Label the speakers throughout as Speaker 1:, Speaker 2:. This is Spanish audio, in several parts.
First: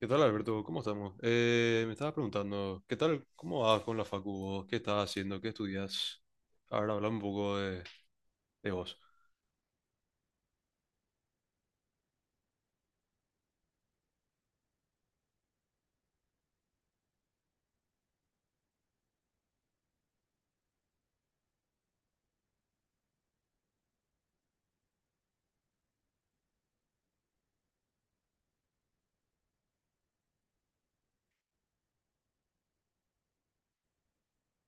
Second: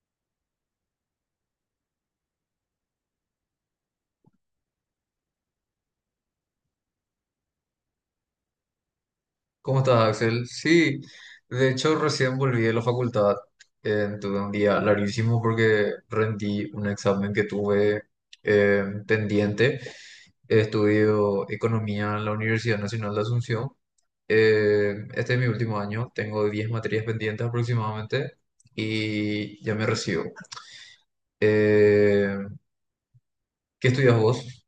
Speaker 1: ¿Qué tal, Alberto? ¿Cómo estamos? Me estaba preguntando, ¿qué tal? ¿Cómo vas con la facu vos? ¿Qué estás haciendo? ¿Qué estudias? Ahora hablamos un poco de vos.
Speaker 2: ¿Cómo estás, Axel? Sí, de hecho recién volví de la facultad. Tuve un día larguísimo porque rendí un examen que tuve pendiente. Estudio economía en la Universidad Nacional de Asunción. Este es mi último año, tengo 10 materias pendientes aproximadamente y ya me recibo. Eh, ¿Qué estudias vos?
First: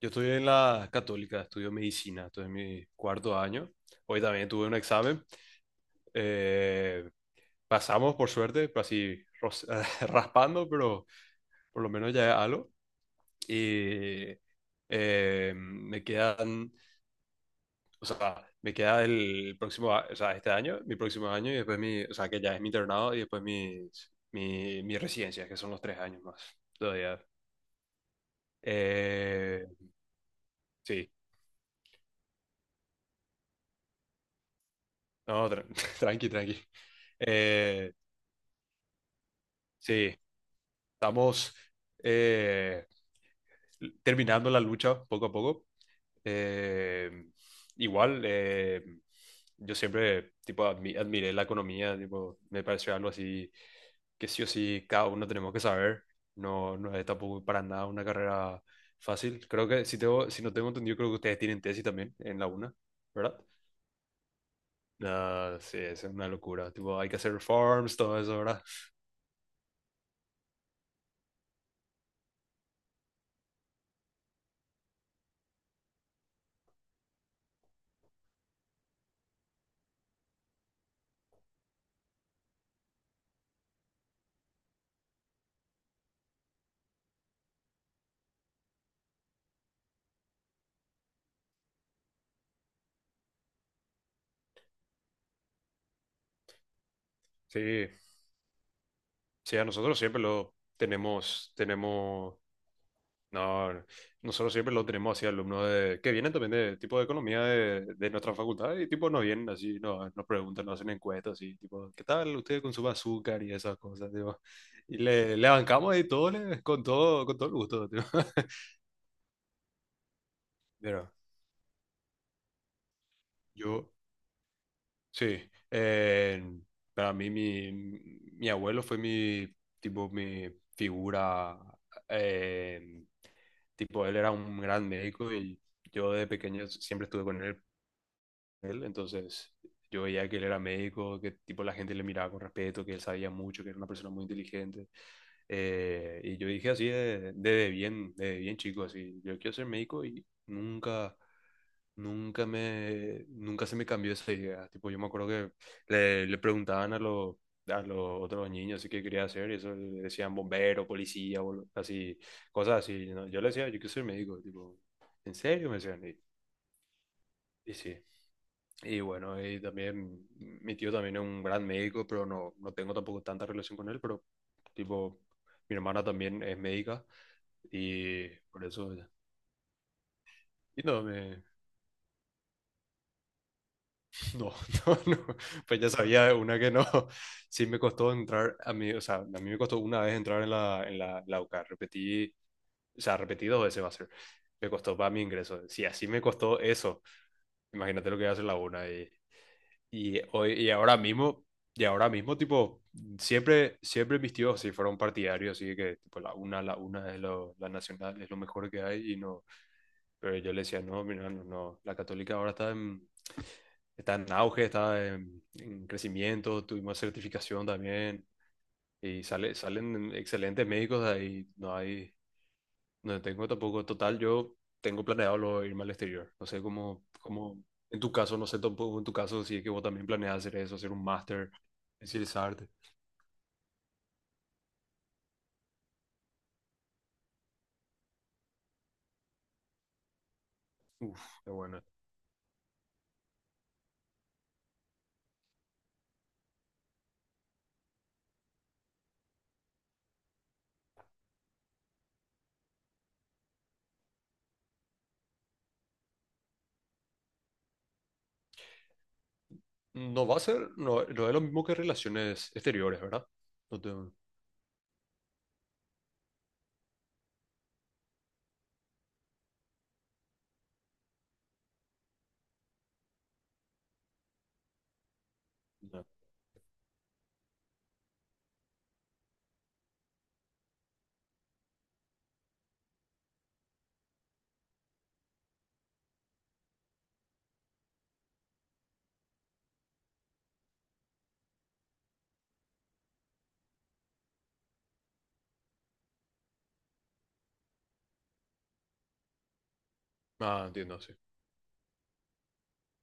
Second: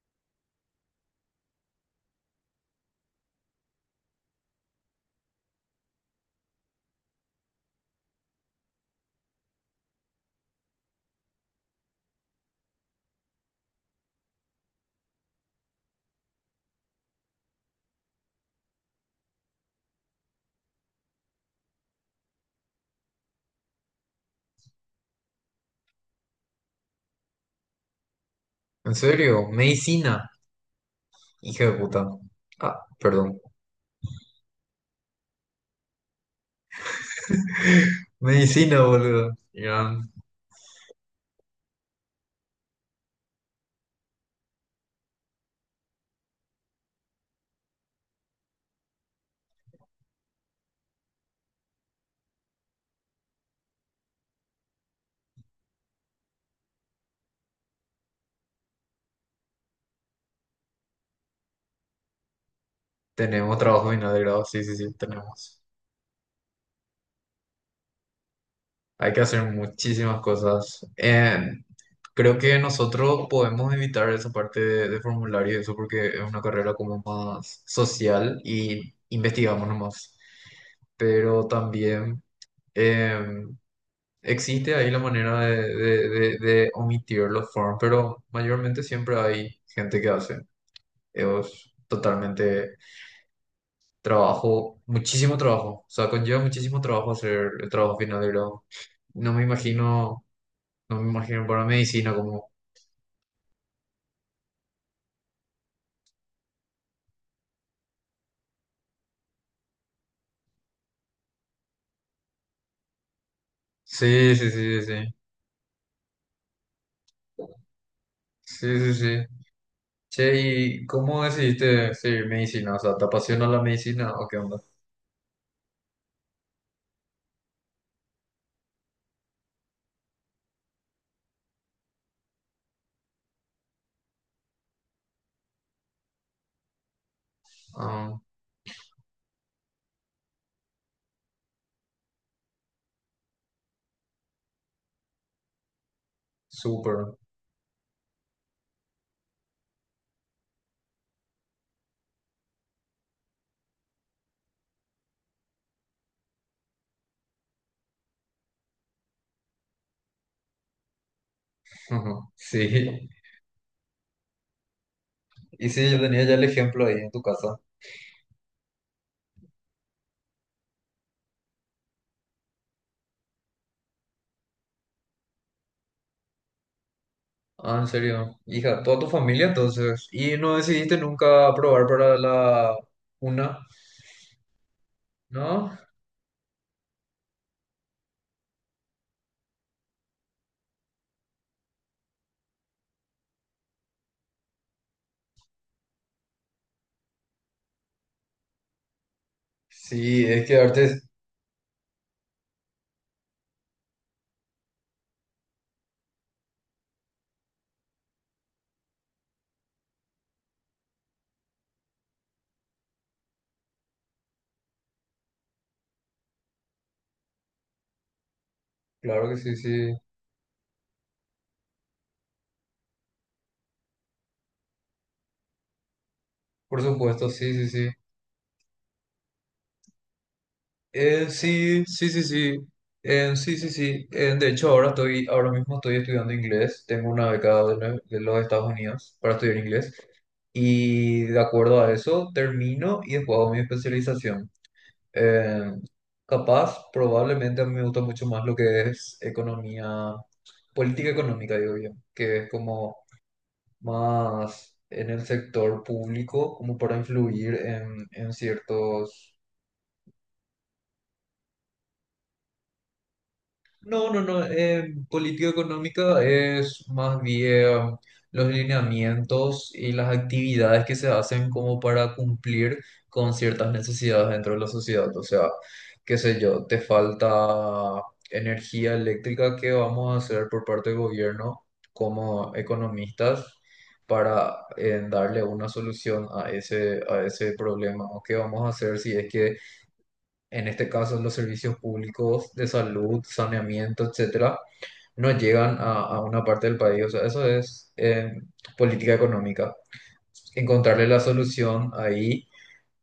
Speaker 1: Yo estoy en la Católica, estudio medicina, estoy en mi cuarto año. Hoy también tuve un examen. Eh, Pasamos, por suerte, pero así raspando, pero por lo menos ya es algo. Y Me quedan, o sea, me queda el próximo, o sea, este año, mi próximo año y después o sea, que ya es mi internado y después mi residencia, que son los tres años más todavía.
Speaker 2: ¿En serio?
Speaker 1: Eh,
Speaker 2: Medicina,
Speaker 1: sí,
Speaker 2: hija de puta. Ah, perdón.
Speaker 1: no, tranqui, tranqui. Eh,
Speaker 2: Medicina, boludo. Ya,
Speaker 1: sí, estamos eh, terminando la lucha poco a poco. Eh, igual, yo siempre tipo, admiré la economía, tipo, me pareció algo así que sí o sí cada uno tenemos que saber. No, no es tampoco para nada una carrera fácil. Creo que, si, tengo, si no tengo entendido, creo que ustedes tienen tesis también en la UNA, ¿verdad?
Speaker 2: tenemos trabajo final de grado, sí, sí, sí,
Speaker 1: Ah,
Speaker 2: tenemos.
Speaker 1: sí, es una locura. Tipo, hay que hacer reforms, todo eso, ¿verdad?
Speaker 2: Hay que hacer muchísimas cosas. Creo que nosotros podemos evitar esa parte de formulario y eso porque es una carrera como más social y investigamos nomás. Pero también eh, existe ahí la manera de omitir los forms, pero mayormente siempre hay gente que hace. Es totalmente trabajo, muchísimo trabajo. O sea, conlleva muchísimo trabajo hacer el
Speaker 1: Sí,
Speaker 2: trabajo final de grado. No me
Speaker 1: sí, a nosotros siempre
Speaker 2: imagino,
Speaker 1: lo
Speaker 2: no me imagino
Speaker 1: tenemos,
Speaker 2: para medicina
Speaker 1: tenemos.
Speaker 2: como...
Speaker 1: No, no. Nosotros siempre lo tenemos así, alumnos de, que vienen también de tipo de economía de nuestra facultad y tipo nos vienen así, no nos preguntan, nos hacen encuestas así, tipo, ¿qué tal usted con su azúcar y esas cosas?
Speaker 2: Sí,
Speaker 1: ¿Tipo?
Speaker 2: sí, sí,
Speaker 1: Y
Speaker 2: sí.
Speaker 1: le bancamos y todo, con todo, con todo el gusto. Tipo.
Speaker 2: Sí, sí, sí. Sí. Che, ¿y
Speaker 1: Pero
Speaker 2: cómo decidiste seguir medicina? O sea, ¿te apasiona la
Speaker 1: yo,
Speaker 2: medicina o qué onda?
Speaker 1: sí, para mí mi, mi abuelo fue mi, tipo, mi figura, eh, tipo, él era un gran médico y yo de pequeño siempre estuve con él.
Speaker 2: Ah,
Speaker 1: Él, entonces yo veía que él era médico, que tipo la gente le miraba con respeto, que él sabía mucho, que era una persona muy inteligente. Y yo dije así
Speaker 2: súper.
Speaker 1: de bien chico, así, yo quiero ser médico y nunca, nunca me, nunca se me cambió esa idea. Tipo, yo me acuerdo que le preguntaban a los otros niños así qué quería hacer y eso le decían bombero, policía, así,
Speaker 2: Ujú.
Speaker 1: cosas así,
Speaker 2: Sí.
Speaker 1: ¿no? Yo le decía, yo quiero ser médico, tipo, ¿en
Speaker 2: Y
Speaker 1: serio? Me
Speaker 2: sí, yo
Speaker 1: decían,
Speaker 2: tenía ya el ejemplo ahí en tu casa.
Speaker 1: y sí, y bueno, y también mi tío también es un gran médico, pero no, no tengo tampoco tanta relación con él, pero tipo, mi hermana también es médica
Speaker 2: Ah, en
Speaker 1: y
Speaker 2: serio.
Speaker 1: por
Speaker 2: Hija,
Speaker 1: eso...
Speaker 2: toda tu familia entonces. ¿Y no
Speaker 1: Y
Speaker 2: decidiste
Speaker 1: no, me,
Speaker 2: nunca probar para la una?
Speaker 1: no, no, no,
Speaker 2: ¿No?
Speaker 1: pues ya sabía una que no. Sí me costó entrar, a mí, o sea, a mí me costó una vez entrar en la, en la, en la UCA, repetí, o sea, repetí dos veces va a ser, me costó para mi ingreso, si así me costó eso, imagínate lo que va a hacer la una. Y y
Speaker 2: Sí, es
Speaker 1: hoy,
Speaker 2: que arte.
Speaker 1: y ahora mismo, tipo, siempre, siempre mis tíos sí fueron partidarios, así que tipo la una es lo, la nacional, es lo mejor que hay, y no, pero yo le decía, no, mira, no, no, la católica ahora está en, está en auge, está en crecimiento, tuvimos certificación también, y
Speaker 2: Claro que sí,
Speaker 1: sale,
Speaker 2: sí,
Speaker 1: salen excelentes médicos de ahí, no hay, no tengo tampoco. Total, yo tengo planeado irme al exterior. No sé
Speaker 2: por
Speaker 1: cómo,
Speaker 2: supuesto, sí,
Speaker 1: cómo,
Speaker 2: sí, sí.
Speaker 1: en tu caso, no sé tampoco en tu caso si es que vos también planeas hacer eso, hacer un máster,
Speaker 2: Sí, sí, sí, sí.
Speaker 1: especializarte.
Speaker 2: Sí, sí, sí. De hecho, ahora estoy, ahora mismo estoy estudiando inglés. Tengo una beca de, de los Estados Unidos para estudiar inglés. Y de
Speaker 1: Uf, qué
Speaker 2: acuerdo
Speaker 1: bueno.
Speaker 2: a eso, termino y después hago mi especialización. Eh, Capaz, probablemente a mí me gusta mucho más lo que es economía, política económica, digo yo, que es como más en el sector público como para influir en ciertos.
Speaker 1: No va a ser, no, no es lo mismo que relaciones exteriores, ¿verdad? No te-
Speaker 2: No, no, no. Política económica es más bien los lineamientos y las actividades que se hacen como para cumplir con ciertas necesidades dentro de la sociedad. O sea,
Speaker 1: no.
Speaker 2: qué sé yo, te falta energía eléctrica, ¿qué vamos a hacer por parte del gobierno como economistas para darle una solución a ese problema? ¿O qué vamos a hacer si es que en este caso los servicios públicos de salud, saneamiento, etcétera, no llegan a una parte del país? O sea, eso es política económica.
Speaker 1: Ah, entiendo,
Speaker 2: Encontrarle
Speaker 1: sí. O
Speaker 2: la solución ahí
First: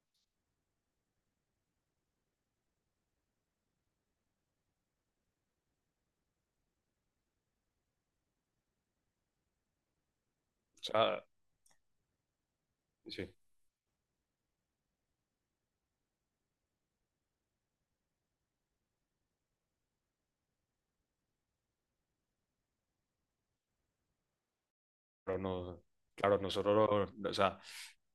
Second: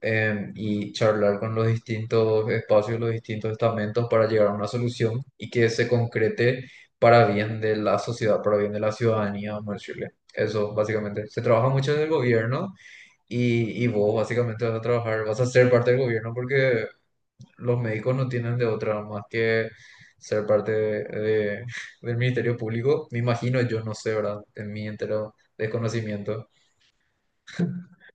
Speaker 2: y charlar con los distintos espacios, los distintos estamentos para llegar a una solución y que se concrete para bien de la sociedad, para bien de la ciudadanía, vamos a decirle. Eso,
Speaker 1: sea,
Speaker 2: básicamente. Se trabaja mucho desde el gobierno
Speaker 1: sí.
Speaker 2: y vos básicamente vas a trabajar, vas a ser parte del gobierno porque los médicos no tienen de otra más que ser parte del Ministerio Público. Me imagino, yo no sé, ¿verdad? En mi entero
Speaker 1: Pero no, claro,
Speaker 2: desconocimiento.
Speaker 1: nosotros, o sea,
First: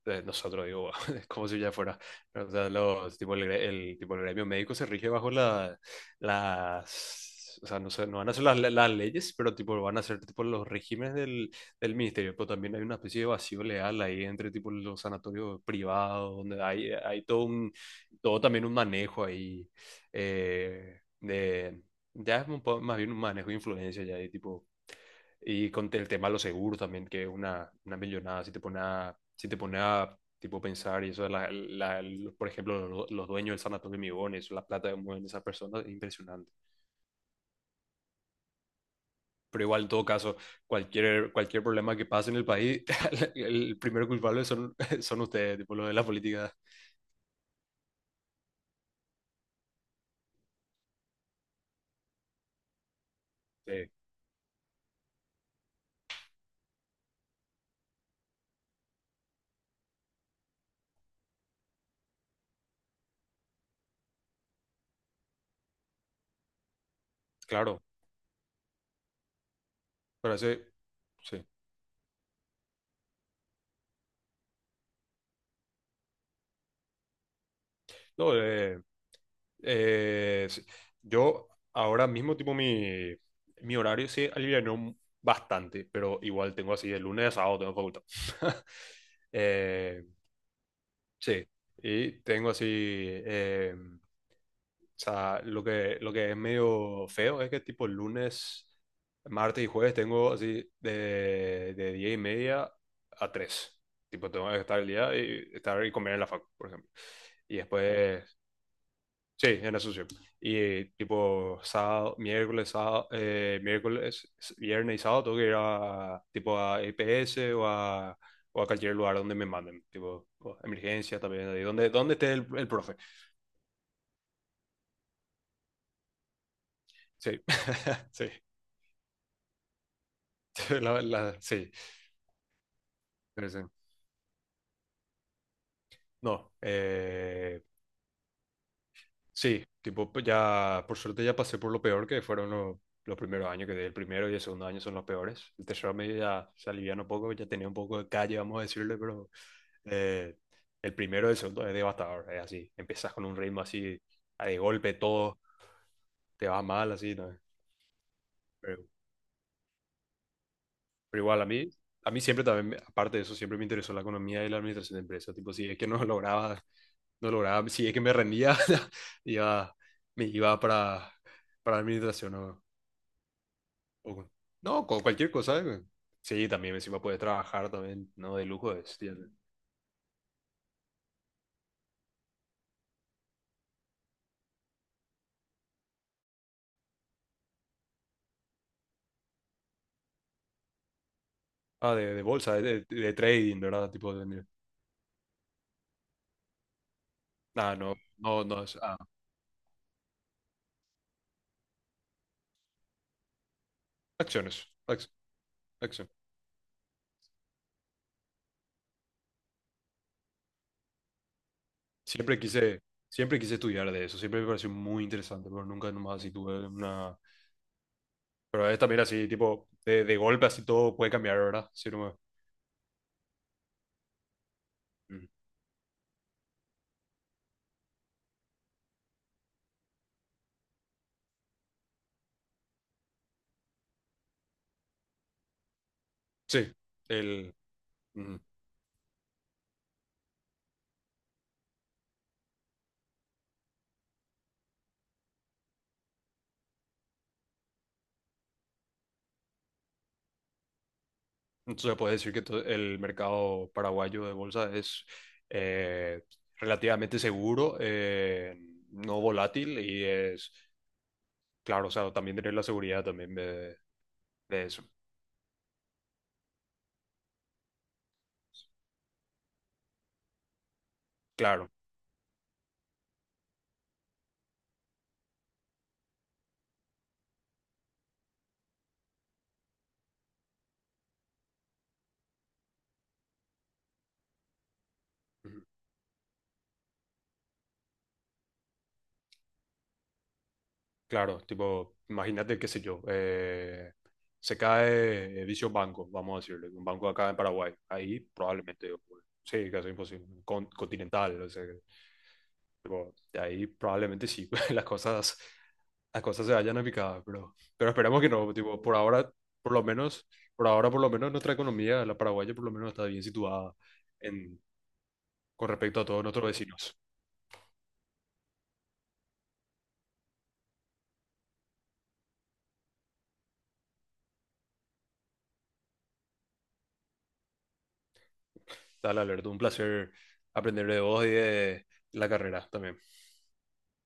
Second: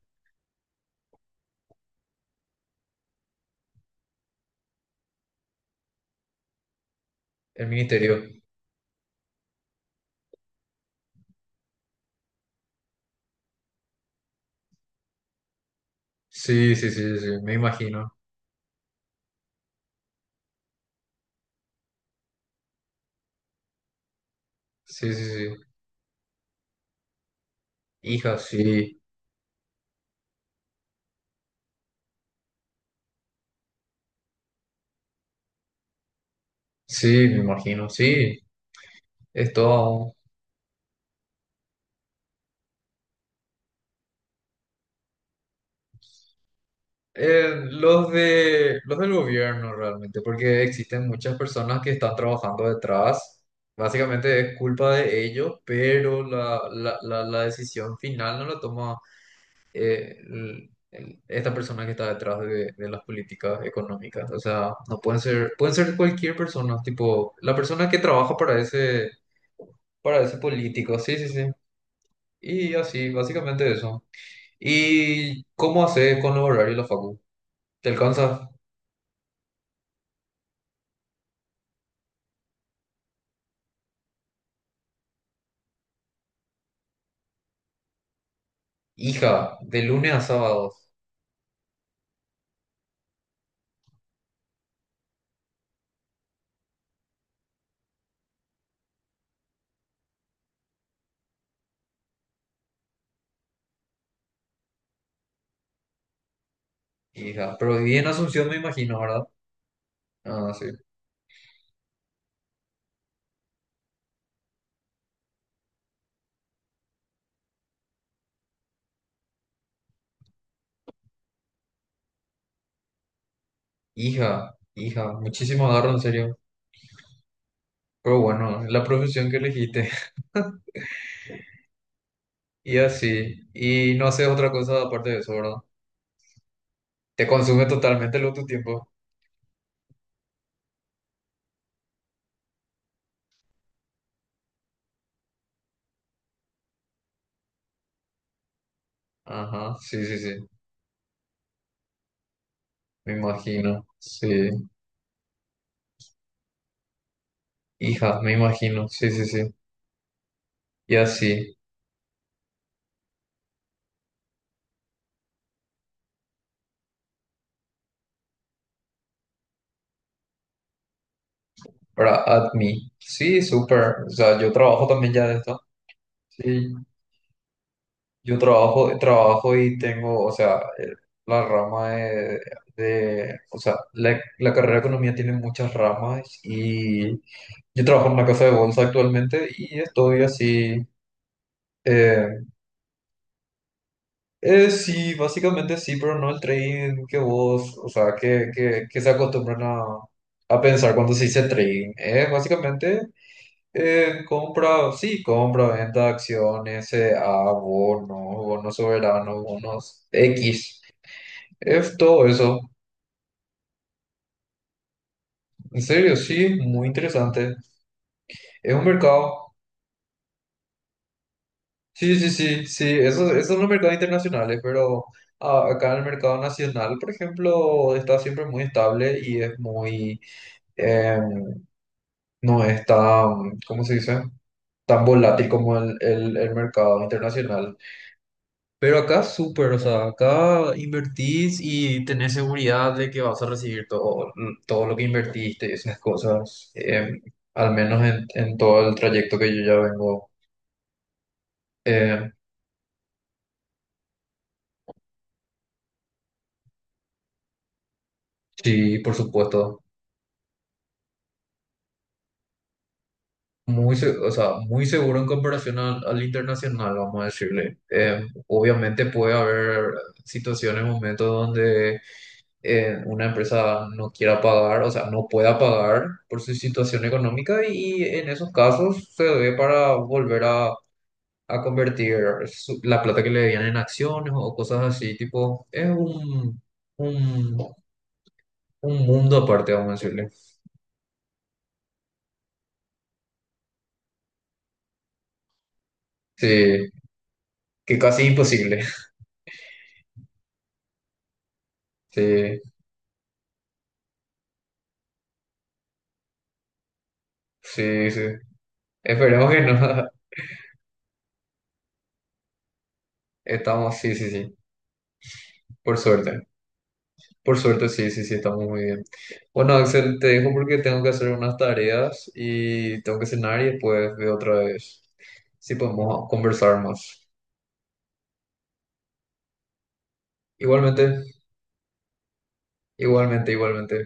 Speaker 1: nosotros digo, es como si ya fuera, o sea, los, tipo, el, tipo, el gremio médico se rige bajo la, las,
Speaker 2: El
Speaker 1: o sea, no sé, no
Speaker 2: Ministerio.
Speaker 1: van a ser las leyes, pero tipo van a ser tipo los regímenes del, del ministerio, pero también hay una especie de vacío legal ahí entre tipo los sanatorios privados, donde
Speaker 2: Sí, sí,
Speaker 1: hay,
Speaker 2: sí,
Speaker 1: hay
Speaker 2: sí,
Speaker 1: todo
Speaker 2: me
Speaker 1: un,
Speaker 2: imagino.
Speaker 1: todo también un manejo ahí, de, ya es un más bien un manejo de influencia ya, y tipo
Speaker 2: Sí, sí, sí.
Speaker 1: y con el tema de los seguros también, que es una
Speaker 2: Hija,
Speaker 1: millonada, si te pone
Speaker 2: sí.
Speaker 1: a, si te pone a tipo pensar y eso, de la, por ejemplo, los dueños del sanatorio Migón, eso, la plata que mueven esas personas, es impresionante.
Speaker 2: Sí, me imagino, sí. Es
Speaker 1: Pero igual, en todo
Speaker 2: todo.
Speaker 1: caso, cualquier, cualquier problema que pase en el país, el primer culpable son, son ustedes, tipo, lo de la política.
Speaker 2: Los de, los del gobierno realmente, porque existen muchas personas que están trabajando detrás.
Speaker 1: Sí,
Speaker 2: Básicamente es culpa de ellos, pero la decisión final no la toma esta persona que está detrás de las políticas económicas. O sea, no pueden ser, pueden ser cualquier persona, tipo la
Speaker 1: claro,
Speaker 2: persona que trabaja para
Speaker 1: pero
Speaker 2: ese
Speaker 1: eso,
Speaker 2: político. Sí, sí,
Speaker 1: sí.
Speaker 2: sí. Y así, básicamente eso. ¿Y cómo haces con los horarios de la facu? ¿Te
Speaker 1: No,
Speaker 2: alcanza?
Speaker 1: eh, sí. Yo ahora mismo, tipo, mi horario se alivianó bastante, pero igual tengo así de lunes a sábado tengo facultad.
Speaker 2: Hija, de
Speaker 1: Eh,
Speaker 2: lunes a sábados.
Speaker 1: sí, y tengo así, o sea, lo que es medio feo es que tipo lunes, martes y jueves tengo así de 10 y media a 3. Tipo, tengo que estar el día y estar y comer en la facu, por ejemplo. Y
Speaker 2: Hija, pero viví en
Speaker 1: después
Speaker 2: Asunción, me imagino, ¿verdad?
Speaker 1: sí, en eso sí.
Speaker 2: Ah, sí.
Speaker 1: Y tipo sábado, miércoles, viernes y sábado tengo que ir a tipo a EPS o a cualquier lugar donde me manden, tipo o emergencia también, ahí donde, donde esté el profe.
Speaker 2: Hija, hija, muchísimo agarro, en serio.
Speaker 1: Sí,
Speaker 2: Pero
Speaker 1: sí,
Speaker 2: bueno, es la profesión que elegiste.
Speaker 1: la, sí,
Speaker 2: Y así.
Speaker 1: pero sí.
Speaker 2: Y no haces otra cosa aparte de eso, ¿verdad?
Speaker 1: No,
Speaker 2: Te consume totalmente lo tu tiempo.
Speaker 1: sí, tipo pues ya, por suerte ya pasé por lo peor que fueron los primeros años, que el primero y el segundo año son los peores. El tercero medio ya se alivian un poco, ya tenía un poco de calle, vamos a decirle, pero
Speaker 2: Ajá, sí, sí,
Speaker 1: Eh,
Speaker 2: sí.
Speaker 1: el primero y el segundo es devastador, es así.
Speaker 2: Me
Speaker 1: Empiezas con un ritmo
Speaker 2: imagino.
Speaker 1: así, a
Speaker 2: Sí.
Speaker 1: de golpe todo te va mal, así, ¿no?
Speaker 2: Hija, me
Speaker 1: Pero,
Speaker 2: imagino. Sí, sí, sí. Y
Speaker 1: pero igual
Speaker 2: así.
Speaker 1: a mí siempre también, aparte de eso, siempre me interesó la economía y la administración de empresas. Tipo, si es que no lograba, no lograba, si es que me rendía, iba, me iba para
Speaker 2: Para
Speaker 1: administración o,
Speaker 2: Admi. Sí, súper. O
Speaker 1: o con-
Speaker 2: sea, yo trabajo
Speaker 1: no, con
Speaker 2: también ya
Speaker 1: cualquier
Speaker 2: de
Speaker 1: cosa,
Speaker 2: esto.
Speaker 1: ¿eh? Sí,
Speaker 2: Sí.
Speaker 1: también encima puedes trabajar también, no
Speaker 2: Yo
Speaker 1: de lujo,
Speaker 2: trabajo,
Speaker 1: es...
Speaker 2: trabajo y tengo, o sea, la rama de, o sea, la carrera de economía tiene muchas ramas y yo trabajo en una casa de bolsa actualmente y estoy así,
Speaker 1: Ah, de
Speaker 2: eh,
Speaker 1: bolsa, de, de trading, ¿verdad? Tipo, de,
Speaker 2: sí, básicamente sí, pero no el trading que
Speaker 1: ah,
Speaker 2: vos, o
Speaker 1: no,
Speaker 2: sea,
Speaker 1: no,
Speaker 2: que,
Speaker 1: no,
Speaker 2: que,
Speaker 1: ah,
Speaker 2: que se acostumbran a pensar cuando se dice trading. Es básicamente
Speaker 1: acciones,
Speaker 2: compra, sí, compra, venta
Speaker 1: acción.
Speaker 2: de acciones, a bonos, bonos soberanos, bonos X. Es todo
Speaker 1: Siempre
Speaker 2: eso.
Speaker 1: quise, siempre quise estudiar de eso, siempre me pareció muy interesante, pero
Speaker 2: En
Speaker 1: nunca
Speaker 2: serio,
Speaker 1: nomás así
Speaker 2: sí,
Speaker 1: tuve
Speaker 2: muy
Speaker 1: una...
Speaker 2: interesante.
Speaker 1: Pero
Speaker 2: Es
Speaker 1: es
Speaker 2: un
Speaker 1: también así,
Speaker 2: mercado.
Speaker 1: tipo, de golpe así todo puede cambiar, ¿verdad? Sí,
Speaker 2: Sí,
Speaker 1: no
Speaker 2: sí, sí, sí. Esos, esos son los mercados internacionales, pero
Speaker 1: mm.
Speaker 2: ah, acá en el mercado nacional, por ejemplo, está siempre muy estable y es muy. eh, no es tan, ¿cómo se dice? Tan volátil como el
Speaker 1: Sí,
Speaker 2: mercado
Speaker 1: el...
Speaker 2: internacional.
Speaker 1: mm.
Speaker 2: Pero acá súper, o sea, acá invertís y tenés seguridad de que vas a recibir todo, mm, todo lo que invertiste y esas cosas, al menos en todo el trayecto que yo ya vengo.
Speaker 1: Entonces puedes
Speaker 2: Eh,
Speaker 1: decir que el mercado paraguayo de bolsa es eh, relativamente seguro,
Speaker 2: sí, por
Speaker 1: no volátil
Speaker 2: supuesto,
Speaker 1: y es, claro, o sea, también tener la seguridad también
Speaker 2: muy, o sea,
Speaker 1: de eso,
Speaker 2: muy seguro en comparación al internacional, vamos a decirle. Obviamente puede haber situaciones, momentos
Speaker 1: claro.
Speaker 2: donde una empresa no quiera pagar, o sea, no pueda pagar por su situación económica y en esos casos se debe para volver a convertir la plata que le debían en acciones o cosas así, tipo, es un, un, un, mundo aparte, vamos a decirle.
Speaker 1: Claro, tipo, imagínate, qué sé yo, se cae dicho banco, vamos a decirle, un
Speaker 2: Sí,
Speaker 1: banco acá en Paraguay,
Speaker 2: que
Speaker 1: ahí
Speaker 2: casi imposible.
Speaker 1: probablemente, ocurre. Sí, casi imposible, continental, o sea,
Speaker 2: Sí,
Speaker 1: tipo, de ahí probablemente sí, las cosas se vayan a picar, pero
Speaker 2: sí, sí.
Speaker 1: esperemos que no, tipo, por ahora,
Speaker 2: Esperemos que
Speaker 1: por lo
Speaker 2: no.
Speaker 1: menos, por ahora, por lo menos nuestra economía, la paraguaya, por lo menos está bien situada
Speaker 2: Estamos, sí, sí, sí,
Speaker 1: en, con
Speaker 2: por
Speaker 1: respecto a todos
Speaker 2: suerte.
Speaker 1: nuestros vecinos.
Speaker 2: Por suerte, sí, sí, sí, estamos muy bien. Bueno, Axel, te dejo porque tengo que hacer unas tareas y tengo que cenar y después veo otra vez si podemos conversar más.
Speaker 1: Dale, Alberto, un placer aprender de
Speaker 2: Igualmente,
Speaker 1: vos y de la carrera también.
Speaker 2: igualmente, igualmente.